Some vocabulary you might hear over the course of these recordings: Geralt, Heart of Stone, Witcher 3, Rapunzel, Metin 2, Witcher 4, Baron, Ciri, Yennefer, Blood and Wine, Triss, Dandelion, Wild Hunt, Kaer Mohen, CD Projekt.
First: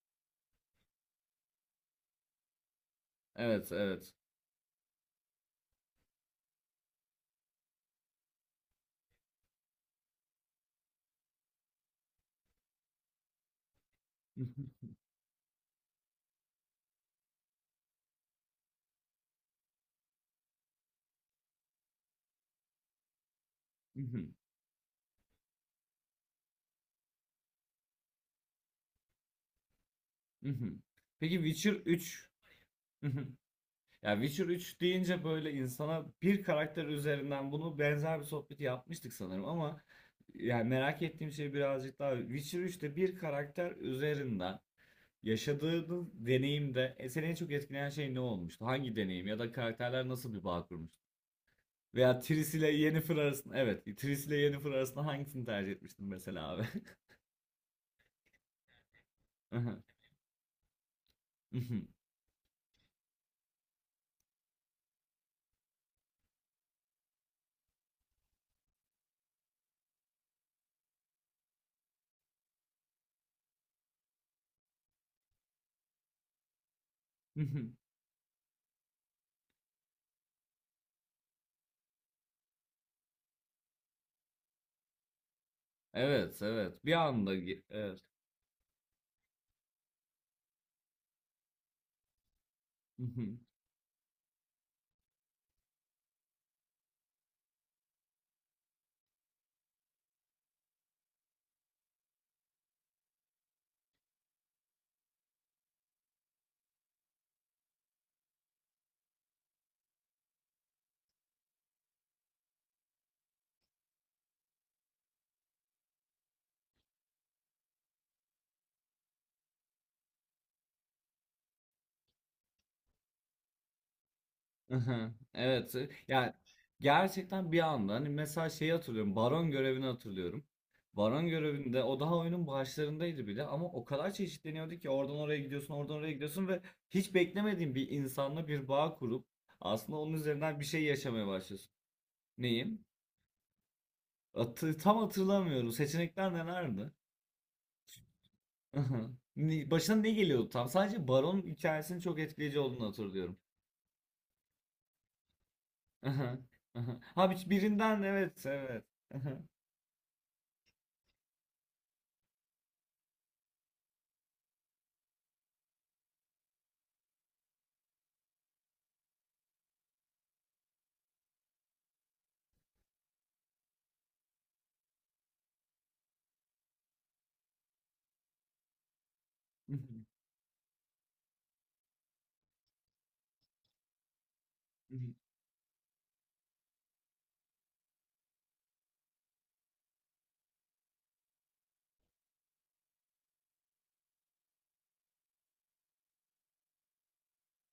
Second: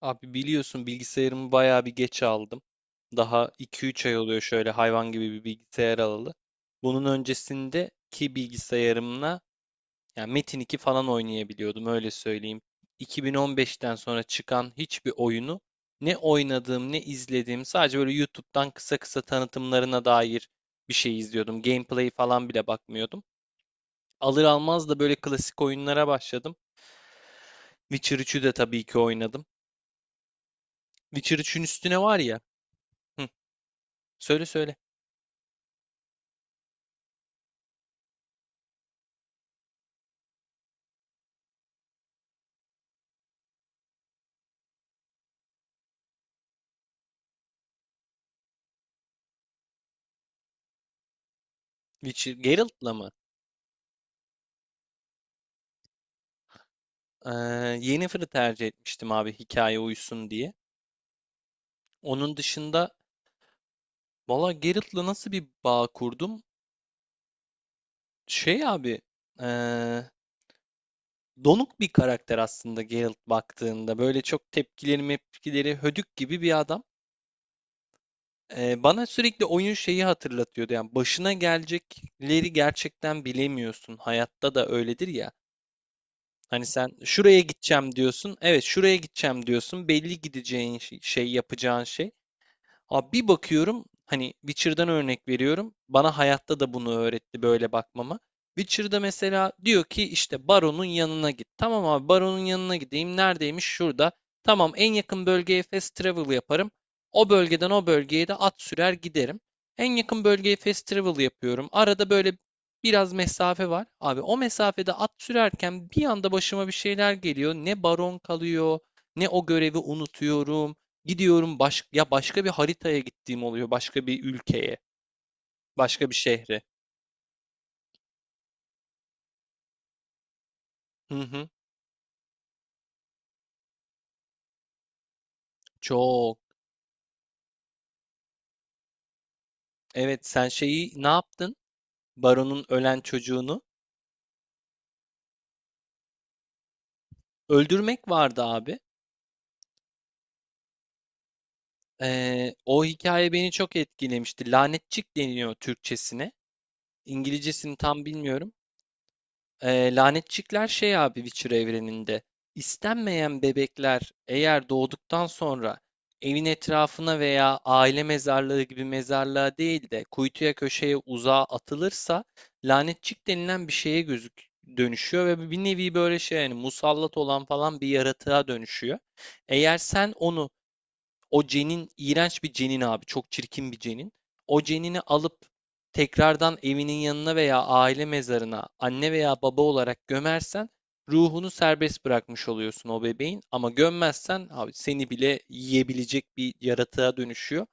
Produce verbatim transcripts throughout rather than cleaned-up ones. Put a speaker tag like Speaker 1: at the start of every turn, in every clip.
Speaker 1: Abi biliyorsun bilgisayarımı bayağı bir geç aldım. Daha
Speaker 2: Evet,
Speaker 1: iki üç
Speaker 2: evet.
Speaker 1: ay oluyor şöyle hayvan gibi bir bilgisayar alalı. Bunun öncesindeki bilgisayarımla yani Metin iki falan oynayabiliyordum öyle söyleyeyim. iki bin on beşten sonra çıkan hiçbir oyunu ne oynadığım ne izlediğim sadece böyle YouTube'dan kısa kısa tanıtımlarına dair bir şey izliyordum. Gameplay falan bile bakmıyordum. Alır almaz da böyle klasik oyunlara başladım. Witcher üçü de tabii ki oynadım.
Speaker 2: Peki
Speaker 1: Witcher üçün
Speaker 2: Witcher
Speaker 1: üstüne var
Speaker 2: üç.
Speaker 1: ya. Hı.
Speaker 2: Ya Witcher
Speaker 1: Söyle söyle.
Speaker 2: üç deyince böyle insana bir karakter üzerinden bunu benzer bir sohbeti yapmıştık sanırım ama yani merak ettiğim şey birazcık daha Witcher üçte bir karakter üzerinden yaşadığınız deneyimde e, seni en çok etkileyen şey ne olmuştu? Hangi deneyim ya da karakterler nasıl bir bağ kurmuştu? Veya
Speaker 1: Witcher
Speaker 2: Triss ile
Speaker 1: Geralt'la mı?
Speaker 2: Yennefer arasında evet Triss ile Yennefer arasında hangisini tercih etmiştin mesela abi?
Speaker 1: Ee, Yennefer'ı tercih etmiştim abi hikaye uysun diye. Onun dışında valla Geralt'la nasıl bir bağ kurdum? Şey abi, ee, donuk bir karakter aslında Geralt baktığında. Böyle çok tepkileri mepkileri hödük gibi bir adam. Ee, bana sürekli oyun şeyi hatırlatıyordu. Yani başına gelecekleri gerçekten bilemiyorsun. Hayatta da öyledir ya.
Speaker 2: Evet,
Speaker 1: Hani
Speaker 2: evet.
Speaker 1: sen
Speaker 2: Bir anda
Speaker 1: şuraya
Speaker 2: ge-
Speaker 1: gideceğim
Speaker 2: evet.
Speaker 1: diyorsun. Evet şuraya gideceğim diyorsun. Belli gideceğin şey, şey yapacağın şey. Abi bir
Speaker 2: Hı
Speaker 1: bakıyorum hani Witcher'dan örnek veriyorum. Bana hayatta da bunu öğretti böyle bakmama. Witcher'da mesela diyor ki işte Baron'un yanına git. Tamam abi Baron'un yanına gideyim. Neredeymiş? Şurada. Tamam en yakın bölgeye fast travel yaparım. O bölgeden o bölgeye de at sürer giderim. En yakın bölgeye fast travel yapıyorum. Arada böyle biraz mesafe var. Abi o mesafede at sürerken bir anda başıma bir şeyler geliyor. Ne baron kalıyor, ne o görevi unutuyorum. Gidiyorum baş ya başka bir haritaya gittiğim oluyor. Başka bir ülkeye,
Speaker 2: hı. Evet. e,
Speaker 1: başka bir
Speaker 2: Yani
Speaker 1: şehre.
Speaker 2: gerçekten bir anda hani mesela şeyi hatırlıyorum. Baron görevini hatırlıyorum.
Speaker 1: Hı
Speaker 2: Baron
Speaker 1: hı.
Speaker 2: görevinde o daha oyunun başlarındaydı bile ama o kadar çeşitleniyordu ki oradan oraya gidiyorsun, oradan oraya
Speaker 1: Çok.
Speaker 2: gidiyorsun ve hiç beklemediğin bir insanla bir bağ kurup aslında onun
Speaker 1: Evet, sen
Speaker 2: üzerinden bir şey
Speaker 1: şeyi ne
Speaker 2: yaşamaya
Speaker 1: yaptın?
Speaker 2: başlıyorsun.
Speaker 1: Baron'un
Speaker 2: Neyim?
Speaker 1: ölen çocuğunu
Speaker 2: Hatı- tam hatırlamıyorum. Seçenekler nelerdi?
Speaker 1: öldürmek vardı abi.
Speaker 2: Hı hı. Ne- Başına ne geliyordu tam? Sadece Baron hikayesinin çok
Speaker 1: Ee,
Speaker 2: etkileyici
Speaker 1: o
Speaker 2: olduğunu
Speaker 1: hikaye
Speaker 2: hatırlıyorum.
Speaker 1: beni çok etkilemişti. Lanetçik deniyor Türkçesine.
Speaker 2: Aha, aha. Ha, bir-
Speaker 1: İngilizcesini
Speaker 2: birinden,
Speaker 1: tam
Speaker 2: evet,
Speaker 1: bilmiyorum.
Speaker 2: evet. Aha.
Speaker 1: Eee, lanetçikler şey abi Witcher evreninde. İstenmeyen bebekler eğer doğduktan sonra evin etrafına veya aile mezarlığı gibi mezarlığa değil de kuytuya köşeye uzağa atılırsa lanetçik denilen bir şeye gözük dönüşüyor ve bir nevi böyle şey yani musallat olan falan bir yaratığa dönüşüyor. Eğer sen onu o cenin iğrenç bir cenin abi. Çok çirkin bir cenin. O cenini alıp tekrardan evinin yanına veya aile mezarına anne veya baba olarak gömersen ruhunu serbest bırakmış oluyorsun o bebeğin. Ama gömmezsen abi seni bile yiyebilecek bir yaratığa dönüşüyor.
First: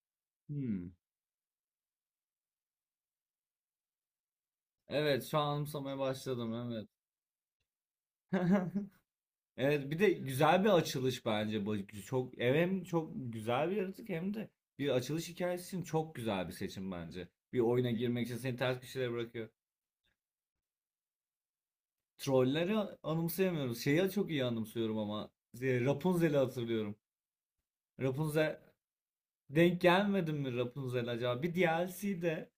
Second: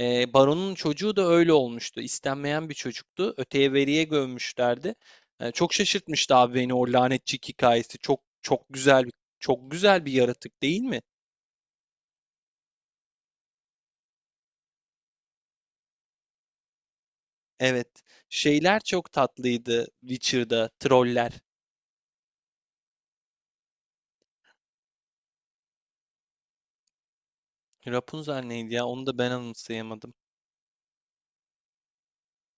Speaker 1: Ee, Baron'un
Speaker 2: Hmm.
Speaker 1: çocuğu da öyle olmuştu. İstenmeyen bir çocuktu. Öteye veriye gömmüşlerdi.
Speaker 2: Evet, şu
Speaker 1: Ee,
Speaker 2: an
Speaker 1: çok
Speaker 2: anımsamaya
Speaker 1: şaşırtmıştı
Speaker 2: başladım,
Speaker 1: abi beni
Speaker 2: evet.
Speaker 1: o lanetçik hikayesi. Çok çok güzel bir çok
Speaker 2: Evet, bir
Speaker 1: güzel
Speaker 2: de
Speaker 1: bir yaratık
Speaker 2: güzel bir
Speaker 1: değil mi?
Speaker 2: açılış bence bu. Çok hem çok güzel bir yaratık hem de bir açılış hikayesi için çok güzel bir seçim bence. Bir oyuna
Speaker 1: Evet.
Speaker 2: girmek için seni ters
Speaker 1: Şeyler
Speaker 2: köşelere
Speaker 1: çok
Speaker 2: bırakıyor.
Speaker 1: tatlıydı Witcher'da. Troller.
Speaker 2: Trolleri anımsayamıyoruz. Şeyi çok iyi anımsıyorum ama. e, Rapunzel'i hatırlıyorum.
Speaker 1: Rapunzel
Speaker 2: Rapunzel
Speaker 1: neydi ya? Onu da ben
Speaker 2: Denk
Speaker 1: anımsayamadım.
Speaker 2: gelmedin mi Rapunzel acaba? Bir D L C'de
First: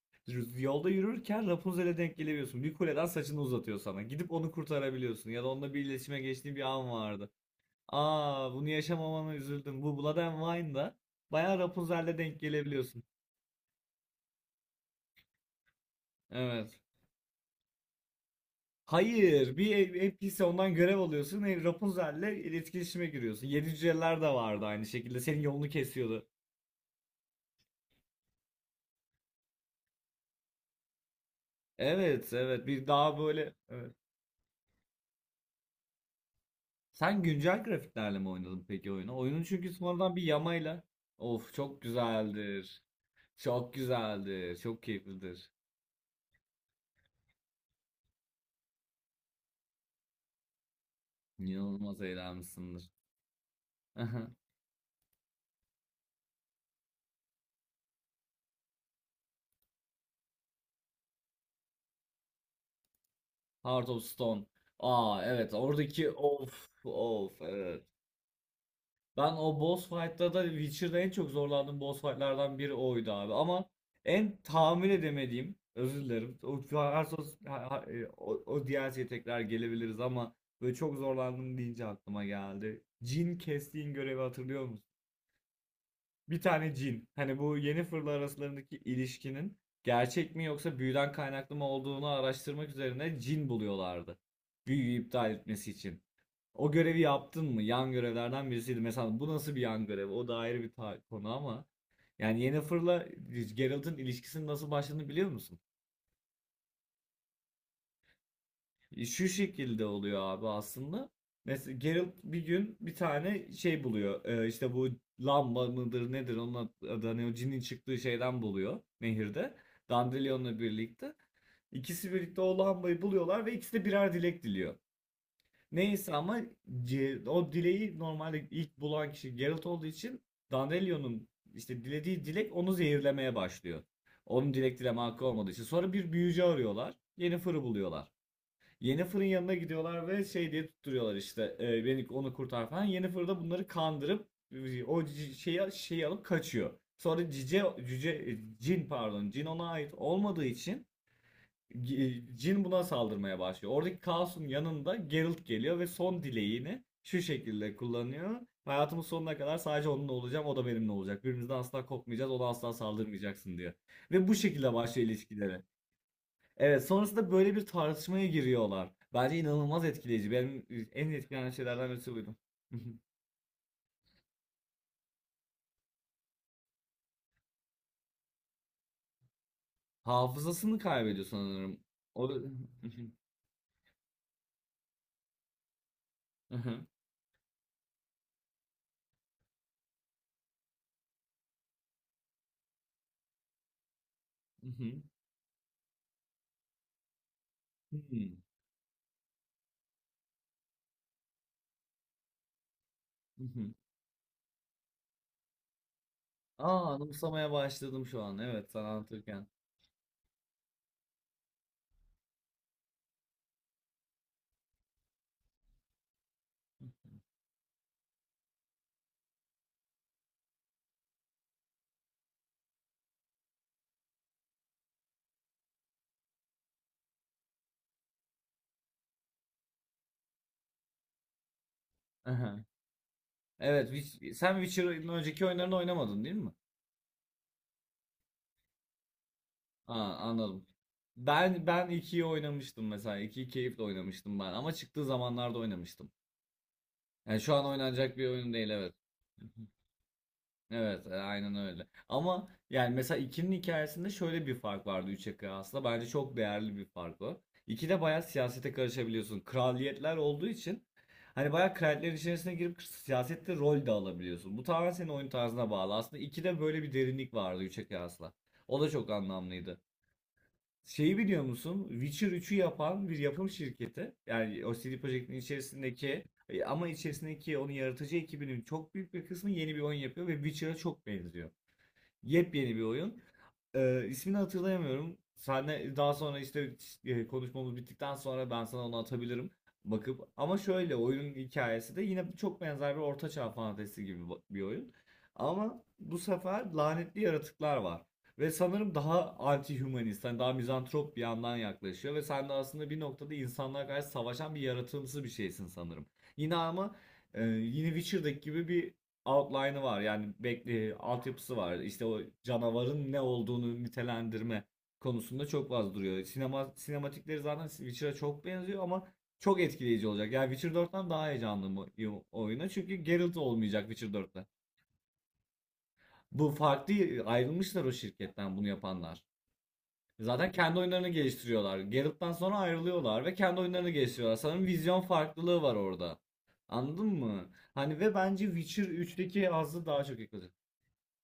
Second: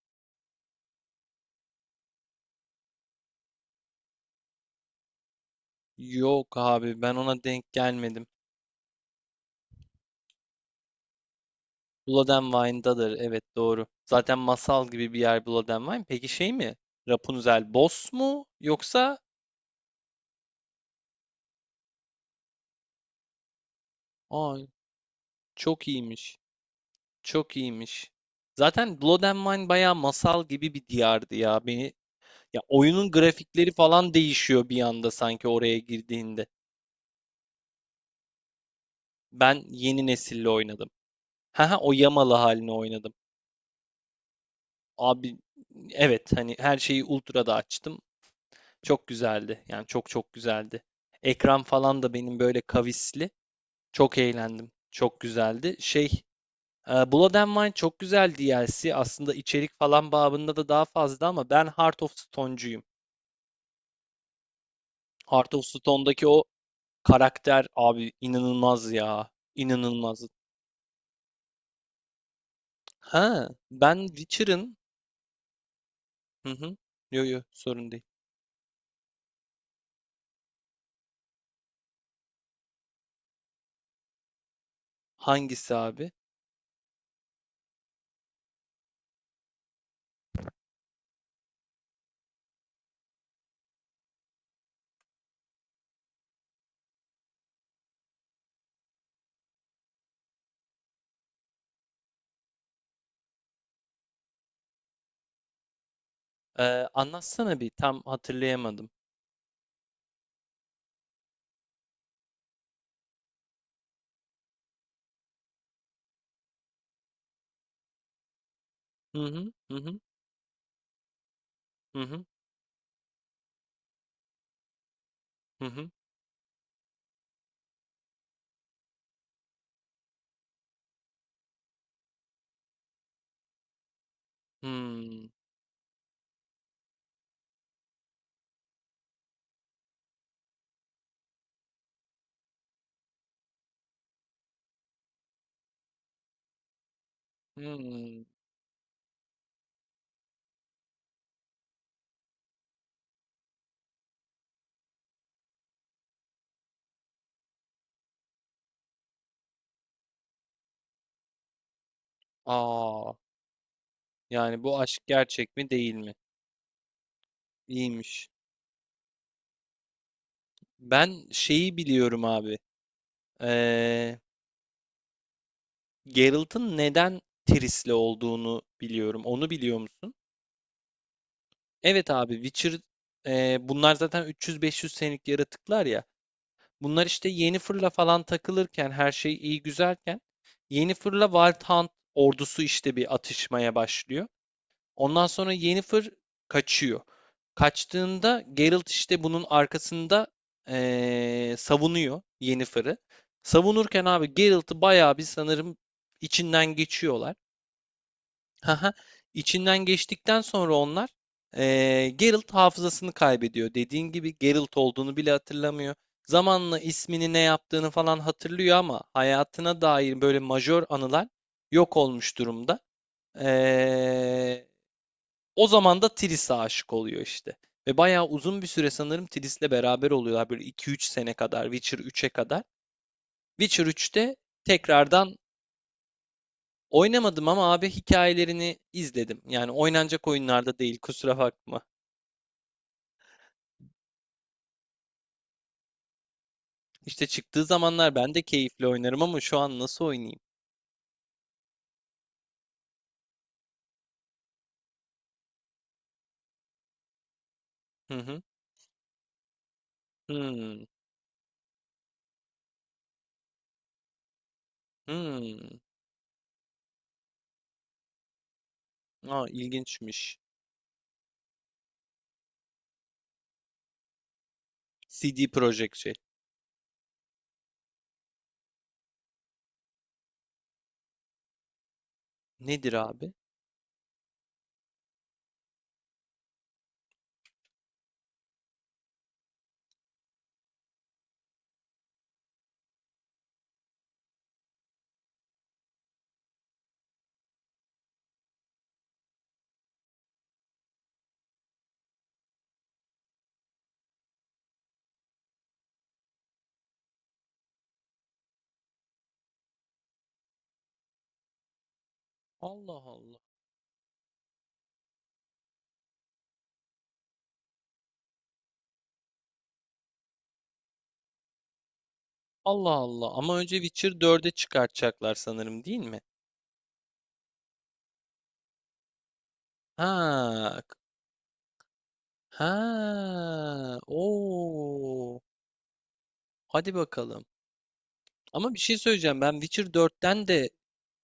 Speaker 2: yolda yürürken Rapunzel'e denk gelebiliyorsun. Bir kuleden saçını uzatıyor sana. Gidip onu kurtarabiliyorsun. Ya da onunla bir iletişime
Speaker 1: Yok
Speaker 2: geçtiğin bir an
Speaker 1: abi ben
Speaker 2: vardı.
Speaker 1: ona denk gelmedim.
Speaker 2: Aa, bunu yaşamamana üzüldüm. Bu Blood and Wine'da bayağı Rapunzel'le
Speaker 1: Blood
Speaker 2: denk
Speaker 1: and
Speaker 2: gelebiliyorsun.
Speaker 1: evet, doğru. Zaten masal gibi bir yer Blood and peki, şey mi?
Speaker 2: Evet.
Speaker 1: Rapunzel boss mu? Yoksa?
Speaker 2: Hayır, bir N P C ondan görev alıyorsun. e, Rapunzel'le iletişime giriyorsun. Yedi cüceler de vardı
Speaker 1: Ay
Speaker 2: aynı şekilde. Senin yolunu
Speaker 1: çok
Speaker 2: kesiyordu.
Speaker 1: iyiymiş. Çok iyiymiş. Zaten Blood and Wine bayağı masal gibi bir diyardı ya. Beni
Speaker 2: Evet,
Speaker 1: ya
Speaker 2: evet. Bir
Speaker 1: oyunun
Speaker 2: daha böyle,
Speaker 1: grafikleri
Speaker 2: evet.
Speaker 1: falan değişiyor bir anda sanki oraya girdiğinde.
Speaker 2: Sen güncel grafiklerle mi oynadın peki oyunu? Oyunun
Speaker 1: Ben
Speaker 2: çünkü
Speaker 1: yeni
Speaker 2: sonradan bir
Speaker 1: nesille
Speaker 2: yamayla.
Speaker 1: oynadım.
Speaker 2: Of,
Speaker 1: Ha he
Speaker 2: çok
Speaker 1: o Yamalı halini
Speaker 2: güzeldir.
Speaker 1: oynadım.
Speaker 2: Çok güzeldir. Çok
Speaker 1: Abi
Speaker 2: keyiflidir.
Speaker 1: evet hani her şeyi ultra'da açtım. Çok güzeldi. Yani çok çok güzeldi. Ekran
Speaker 2: İnanılmaz
Speaker 1: falan da benim böyle
Speaker 2: eğlenmişsindir.
Speaker 1: kavisli. Çok eğlendim. Çok güzeldi. Şey e, Blood and Wine çok güzel D L C. Aslında içerik falan babında da daha fazla ama ben Heart of Stone'cuyum.
Speaker 2: Heart of Stone. Aa
Speaker 1: Heart
Speaker 2: evet,
Speaker 1: of
Speaker 2: oradaki
Speaker 1: Stone'daki o
Speaker 2: of of,
Speaker 1: karakter
Speaker 2: evet.
Speaker 1: abi inanılmaz ya.
Speaker 2: Ben o boss
Speaker 1: İnanılmaz.
Speaker 2: fight'ta da Witcher'da en çok zorlandığım boss fight'lardan biri oydu abi.
Speaker 1: Ha
Speaker 2: Ama
Speaker 1: ben
Speaker 2: en
Speaker 1: Witcher'ın.
Speaker 2: tahmin edemediğim, özür dilerim. O,
Speaker 1: Hı hı. Yo yo
Speaker 2: Hearthstone- ha- ha-
Speaker 1: sorun değil.
Speaker 2: e, o, o D L C'ye tekrar gelebiliriz ama böyle çok zorlandım deyince aklıma geldi. Cin kestiğin görevi hatırlıyor musun?
Speaker 1: Hangisi abi?
Speaker 2: Bir tane cin. Hani bu yeni fırla arasındaki ilişkinin gerçek mi yoksa büyüden kaynaklı mı olduğunu araştırmak üzerine cin buluyorlardı. Büyüyü iptal etmesi için. O görevi yaptın mı? Yan görevlerden birisiydi. Mesela bu nasıl bir yan görev? O da ayrı bir ta- konu ama. Yani Yennefer'la Geralt'ın ilişkisinin nasıl başladığını biliyor musun?
Speaker 1: Eee, anlatsana bir, tam hatırlayamadım.
Speaker 2: E, Şu şekilde oluyor abi aslında. Mesela Geralt bir gün bir tane şey buluyor. Ee, işte bu lamba mıdır nedir onun adı hani o cinin çıktığı şeyden buluyor
Speaker 1: Hı hı,
Speaker 2: nehirde.
Speaker 1: hı hı,
Speaker 2: Dandelion'la birlikte.
Speaker 1: hı
Speaker 2: İkisi
Speaker 1: hı,
Speaker 2: birlikte o lambayı buluyorlar ve ikisi de birer dilek diliyor.
Speaker 1: hı hı.
Speaker 2: Neyse ama C- o dileği normalde ilk bulan kişi Geralt olduğu için Dandelion'un işte dilediği dilek onu zehirlemeye başlıyor. Onun dilek dileme hakkı
Speaker 1: Hımm,
Speaker 2: olmadığı için. Sonra bir büyücü arıyorlar. Yennefer'ı buluyorlar. Yennefer'ın yanına gidiyorlar ve şey diye tutturuyorlar işte, e, beni onu kurtar falan. Yennefer da bunları kandırıp e, o c- şeyi, şeyi alıp kaçıyor. Sonra cice, cüce,
Speaker 1: hımm.
Speaker 2: e, cin, pardon, cin ona ait olmadığı için G- Jin buna saldırmaya başlıyor. Oradaki kaosun yanında Geralt geliyor ve son dileğini şu şekilde kullanıyor. Hayatımın sonuna kadar sadece onunla olacağım, o da benimle olacak. Birbirimizden asla kopmayacağız, ona asla
Speaker 1: A!
Speaker 2: saldırmayacaksın diyor. Ve bu
Speaker 1: Yani
Speaker 2: şekilde
Speaker 1: bu aşk
Speaker 2: başlıyor
Speaker 1: gerçek
Speaker 2: ilişkileri.
Speaker 1: mi değil mi?
Speaker 2: Evet, sonrasında böyle bir tartışmaya
Speaker 1: İyiymiş.
Speaker 2: giriyorlar. Bence inanılmaz etkileyici. Benim en
Speaker 1: Ben
Speaker 2: etkileyen
Speaker 1: şeyi
Speaker 2: şeylerden birisi
Speaker 1: biliyorum
Speaker 2: buydu.
Speaker 1: abi, eee, Geralt'ın neden Triss'le olduğunu biliyorum. Onu biliyor musun?
Speaker 2: Hafızasını kaybediyor sanırım.
Speaker 1: Evet
Speaker 2: O.
Speaker 1: abi, Witcher, eee, bunlar zaten üç yüz beş yüz senelik yaratıklar ya. Bunlar işte yeni fırla falan takılırken her şey iyi güzelken yeni fırla Wild Hunt ordusu işte bir atışmaya başlıyor. Ondan sonra yeni fır kaçıyor. Kaçtığında Geralt işte bunun arkasında eee, savunuyor Yennefer'ı. Savunurken abi Geralt'ı bayağı bir sanırım içinden
Speaker 2: Aa,
Speaker 1: geçiyorlar.
Speaker 2: anımsamaya başladım şu an. Evet, sen
Speaker 1: Haha,
Speaker 2: anlatırken.
Speaker 1: içinden geçtikten sonra onlar eee Geralt hafızasını kaybediyor. Dediğin gibi Geralt olduğunu bile hatırlamıyor. Zamanla ismini ne yaptığını falan hatırlıyor ama hayatına dair böyle majör anılar yok olmuş durumda. Eee, O zaman da Triss'e aşık oluyor işte. Ve bayağı uzun bir süre sanırım Triss'le beraber oluyorlar. Böyle iki üç sene kadar, Witcher üçe kadar.
Speaker 2: Aha.
Speaker 1: Witcher
Speaker 2: Evet, Witch-
Speaker 1: üç'te
Speaker 2: sen Witcher'ın
Speaker 1: tekrardan
Speaker 2: önceki oyunlarını oynamadın değil mi?
Speaker 1: oynamadım ama abi hikayelerini izledim. Yani
Speaker 2: Aa,
Speaker 1: oynanacak
Speaker 2: anladım.
Speaker 1: oyunlarda değil kusura
Speaker 2: Ben
Speaker 1: bakma.
Speaker 2: ben ikiyi oynamıştım mesela. İkiyi keyifle oynamıştım ben ama çıktığı zamanlarda oynamıştım.
Speaker 1: İşte
Speaker 2: Yani şu
Speaker 1: çıktığı
Speaker 2: an
Speaker 1: zamanlar
Speaker 2: oynanacak bir
Speaker 1: ben de
Speaker 2: oyun değil,
Speaker 1: keyifle
Speaker 2: evet.
Speaker 1: oynarım ama şu an nasıl oynayayım?
Speaker 2: Evet, e, aynen öyle. Ama yani mesela iki'nin hikayesinde şöyle bir fark vardı üçe kıyasla. Bence çok değerli bir fark o. ikide
Speaker 1: Hı
Speaker 2: bayağı
Speaker 1: hı.
Speaker 2: siyasete karışabiliyorsun. Kraliyetler olduğu için
Speaker 1: Hmm.
Speaker 2: hani bayağı kraliyetlerin içerisine girip siyasette rol de alabiliyorsun. Bu tamamen senin oyun tarzına
Speaker 1: Hmm.
Speaker 2: bağlı. Aslında ikide böyle bir derinlik vardı üçe kıyasla. O da çok
Speaker 1: Aa,
Speaker 2: anlamlıydı.
Speaker 1: ilginçmiş.
Speaker 2: Şeyi biliyor musun? Witcher üçü yapan bir yapım şirketi. Yani o C D Projekt'in
Speaker 1: C D Projekt şey.
Speaker 2: içerisindeki, e, ama içerisindeki onun yaratıcı ekibinin çok büyük bir kısmı yeni bir oyun yapıyor ve Witcher'a çok benziyor. Yepyeni bir
Speaker 1: Nedir
Speaker 2: oyun.
Speaker 1: abi?
Speaker 2: Ee, ismini hatırlayamıyorum. Senle daha sonra işte, e, konuşmamız bittikten sonra ben sana onu atabilirim bakıp. Ama şöyle, oyunun hikayesi de yine çok benzer bir ortaçağ fantezisi gibi ba- bir oyun. Ama bu sefer lanetli yaratıklar var. Ve sanırım daha anti-humanist, hani daha mizantrop bir yandan yaklaşıyor. Ve sen de aslında bir noktada insanlara karşı savaşan bir yaratımsı bir şeysin sanırım. Yine ama, e, yine Witcher'daki gibi bir outline'ı var, yani bekle, altyapısı var. İşte o
Speaker 1: Allah
Speaker 2: canavarın ne
Speaker 1: Allah.
Speaker 2: olduğunu nitelendirme konusunda çok fazla duruyor. Sinema, sinematikleri zaten Witcher'a çok benziyor ama çok etkileyici olacak. Yani Witcher dörtten daha heyecanlı o- o- oyuna,
Speaker 1: Allah
Speaker 2: çünkü
Speaker 1: Allah.
Speaker 2: Geralt
Speaker 1: Ama önce
Speaker 2: olmayacak Witcher
Speaker 1: Witcher
Speaker 2: dörtte.
Speaker 1: dörde çıkartacaklar sanırım değil mi?
Speaker 2: Bu farklı, ayrılmışlar o şirketten bunu yapanlar. Zaten kendi
Speaker 1: Ha. K-.
Speaker 2: oyunlarını geliştiriyorlar. Geralt'tan sonra ayrılıyorlar ve kendi oyunlarını
Speaker 1: Ha.
Speaker 2: geliştiriyorlar. Sanırım vizyon
Speaker 1: Oo.
Speaker 2: farklılığı var orada.
Speaker 1: Hadi
Speaker 2: Anladın
Speaker 1: bakalım.
Speaker 2: mı? Hani ve bence
Speaker 1: Ama bir
Speaker 2: Witcher
Speaker 1: şey söyleyeceğim.
Speaker 2: üçteki
Speaker 1: Ben
Speaker 2: hazzı
Speaker 1: Witcher
Speaker 2: daha çok
Speaker 1: dörtten
Speaker 2: yakaladı.
Speaker 1: de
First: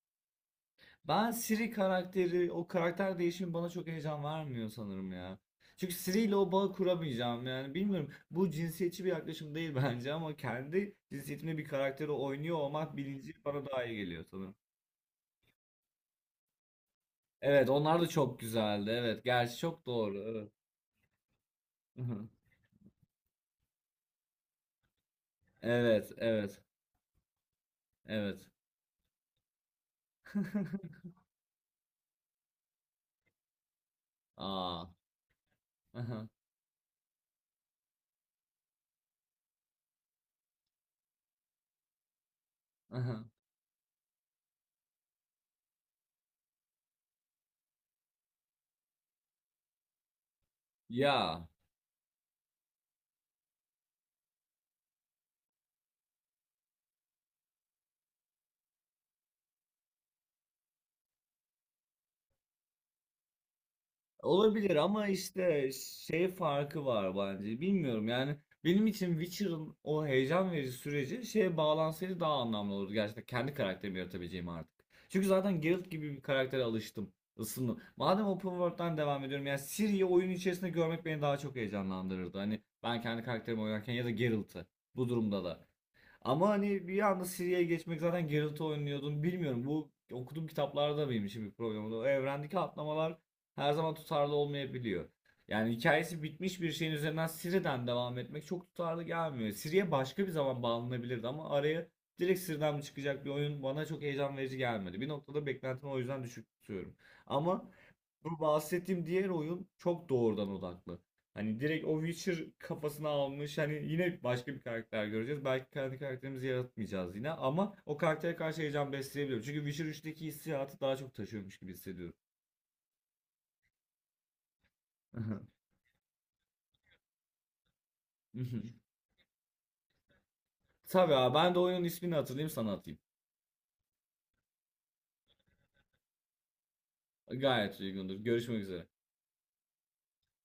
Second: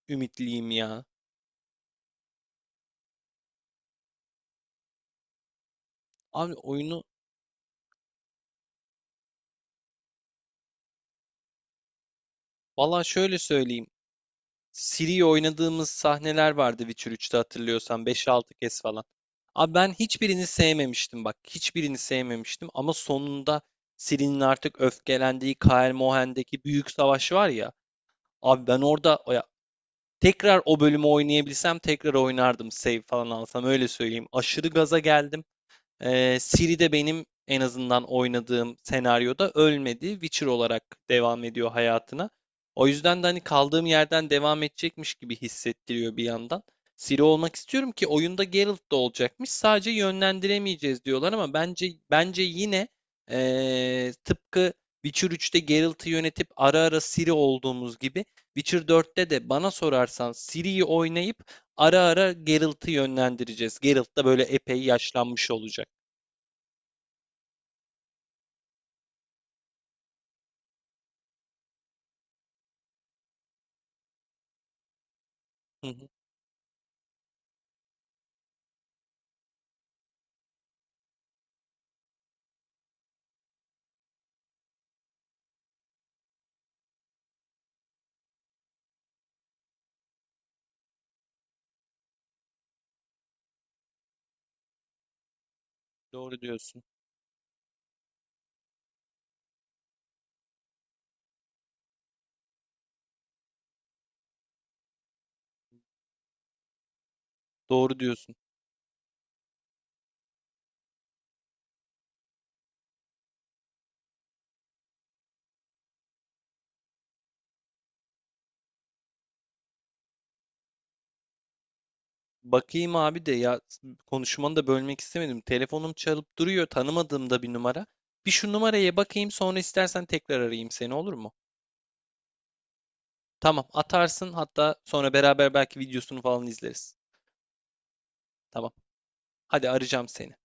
Speaker 1: ümitliyim ya.
Speaker 2: Ben Siri karakteri, o karakter değişimi bana çok heyecan vermiyor sanırım ya. Çünkü Siri ile o
Speaker 1: Abi
Speaker 2: bağı
Speaker 1: oyunu,
Speaker 2: kuramayacağım yani bilmiyorum. Bu cinsiyetçi bir yaklaşım değil bence, ama kendi cinsiyetimde bir karakteri oynuyor olmak
Speaker 1: valla
Speaker 2: bilinci
Speaker 1: şöyle
Speaker 2: bana daha
Speaker 1: söyleyeyim.
Speaker 2: iyi geliyor sanırım.
Speaker 1: Ciri'yi oynadığımız sahneler vardı Witcher üçte
Speaker 2: Evet, onlar
Speaker 1: hatırlıyorsan
Speaker 2: da
Speaker 1: beş
Speaker 2: çok
Speaker 1: altı kez
Speaker 2: güzeldi.
Speaker 1: falan.
Speaker 2: Evet, gerçi
Speaker 1: Abi
Speaker 2: çok
Speaker 1: ben
Speaker 2: doğru.
Speaker 1: hiçbirini
Speaker 2: Evet.
Speaker 1: sevmemiştim bak. Hiçbirini sevmemiştim ama sonunda Ciri'nin artık öfkelendiği Kaer
Speaker 2: Evet, evet,
Speaker 1: Mohen'deki büyük savaş var ya.
Speaker 2: evet.
Speaker 1: Abi ben orada ya, tekrar o bölümü oynayabilsem tekrar oynardım. Save falan alsam öyle söyleyeyim. Aşırı
Speaker 2: Aa.
Speaker 1: gaza geldim.
Speaker 2: Aha,
Speaker 1: Ee, Ciri de benim en azından oynadığım senaryoda ölmedi. Witcher olarak devam ediyor hayatına. O yüzden
Speaker 2: aha.
Speaker 1: de hani kaldığım yerden devam edecekmiş gibi hissettiriyor bir yandan. Ciri olmak istiyorum ki oyunda Geralt da olacakmış. Sadece yönlendiremeyeceğiz diyorlar
Speaker 2: Ya.
Speaker 1: ama bence bence yine ee, tıpkı Witcher üçte Geralt'ı yönetip ara ara Ciri olduğumuz gibi Witcher dörtte de bana sorarsan Ciri'yi oynayıp ara ara Geralt'ı yönlendireceğiz. Geralt da böyle
Speaker 2: Olabilir
Speaker 1: epey
Speaker 2: ama
Speaker 1: yaşlanmış
Speaker 2: işte
Speaker 1: olacak.
Speaker 2: şey farkı var bence. Bilmiyorum yani, benim için Witcher'ın o heyecan verici süreci şeye bağlansaydı daha anlamlı olurdu. Gerçekten kendi karakterimi yaratabileceğim artık. Çünkü zaten
Speaker 1: Hı
Speaker 2: Geralt
Speaker 1: hı,
Speaker 2: gibi bir karaktere alıştım, ısındım. Madem open world'dan devam ediyorum, yani Ciri'yi oyun içerisinde görmek beni daha çok heyecanlandırırdı. Hani ben kendi karakterimi oynarken ya da Geralt'ı bu durumda da. Ama hani bir anda Siri'ye geçmek, zaten Geralt oynuyordun. Bilmiyorum, bu okuduğum kitaplarda benim için bir problem oldu. O evrendeki atlamalar her zaman tutarlı olmayabiliyor. Yani hikayesi
Speaker 1: doğru
Speaker 2: bitmiş bir
Speaker 1: diyorsun.
Speaker 2: şeyin üzerinden Siri'den devam etmek çok tutarlı gelmiyor. Siri'ye başka bir zaman bağlanabilirdi, ama araya direkt Siri'den mi çıkacak bir oyun bana çok heyecan verici gelmedi. Bir noktada beklentimi o yüzden düşük tutuyorum. Ama
Speaker 1: Doğru diyorsun.
Speaker 2: bu bahsettiğim diğer oyun çok doğrudan odaklı. Hani direkt o Witcher kafasına almış. Hani yine başka bir karakter göreceğiz. Belki kendi karakterimizi yaratmayacağız yine, ama o karaktere karşı heyecan besleyebiliyorum. Çünkü Witcher üçteki hissiyatı daha çok taşıyormuş gibi hissediyorum.
Speaker 1: Bakayım abi de ya, konuşmanı da bölmek istemedim. Telefonum çalıp duruyor, tanımadığım da bir numara. Bir şu numaraya bakayım sonra istersen tekrar arayayım seni, olur
Speaker 2: Tabii
Speaker 1: mu?
Speaker 2: abi, ben de oyunun ismini hatırlayayım sana atayım.
Speaker 1: Tamam atarsın, hatta sonra beraber belki videosunu falan izleriz.
Speaker 2: Gayet uygundur. Görüşmek
Speaker 1: Tamam.
Speaker 2: üzere.
Speaker 1: Hadi arayacağım seni.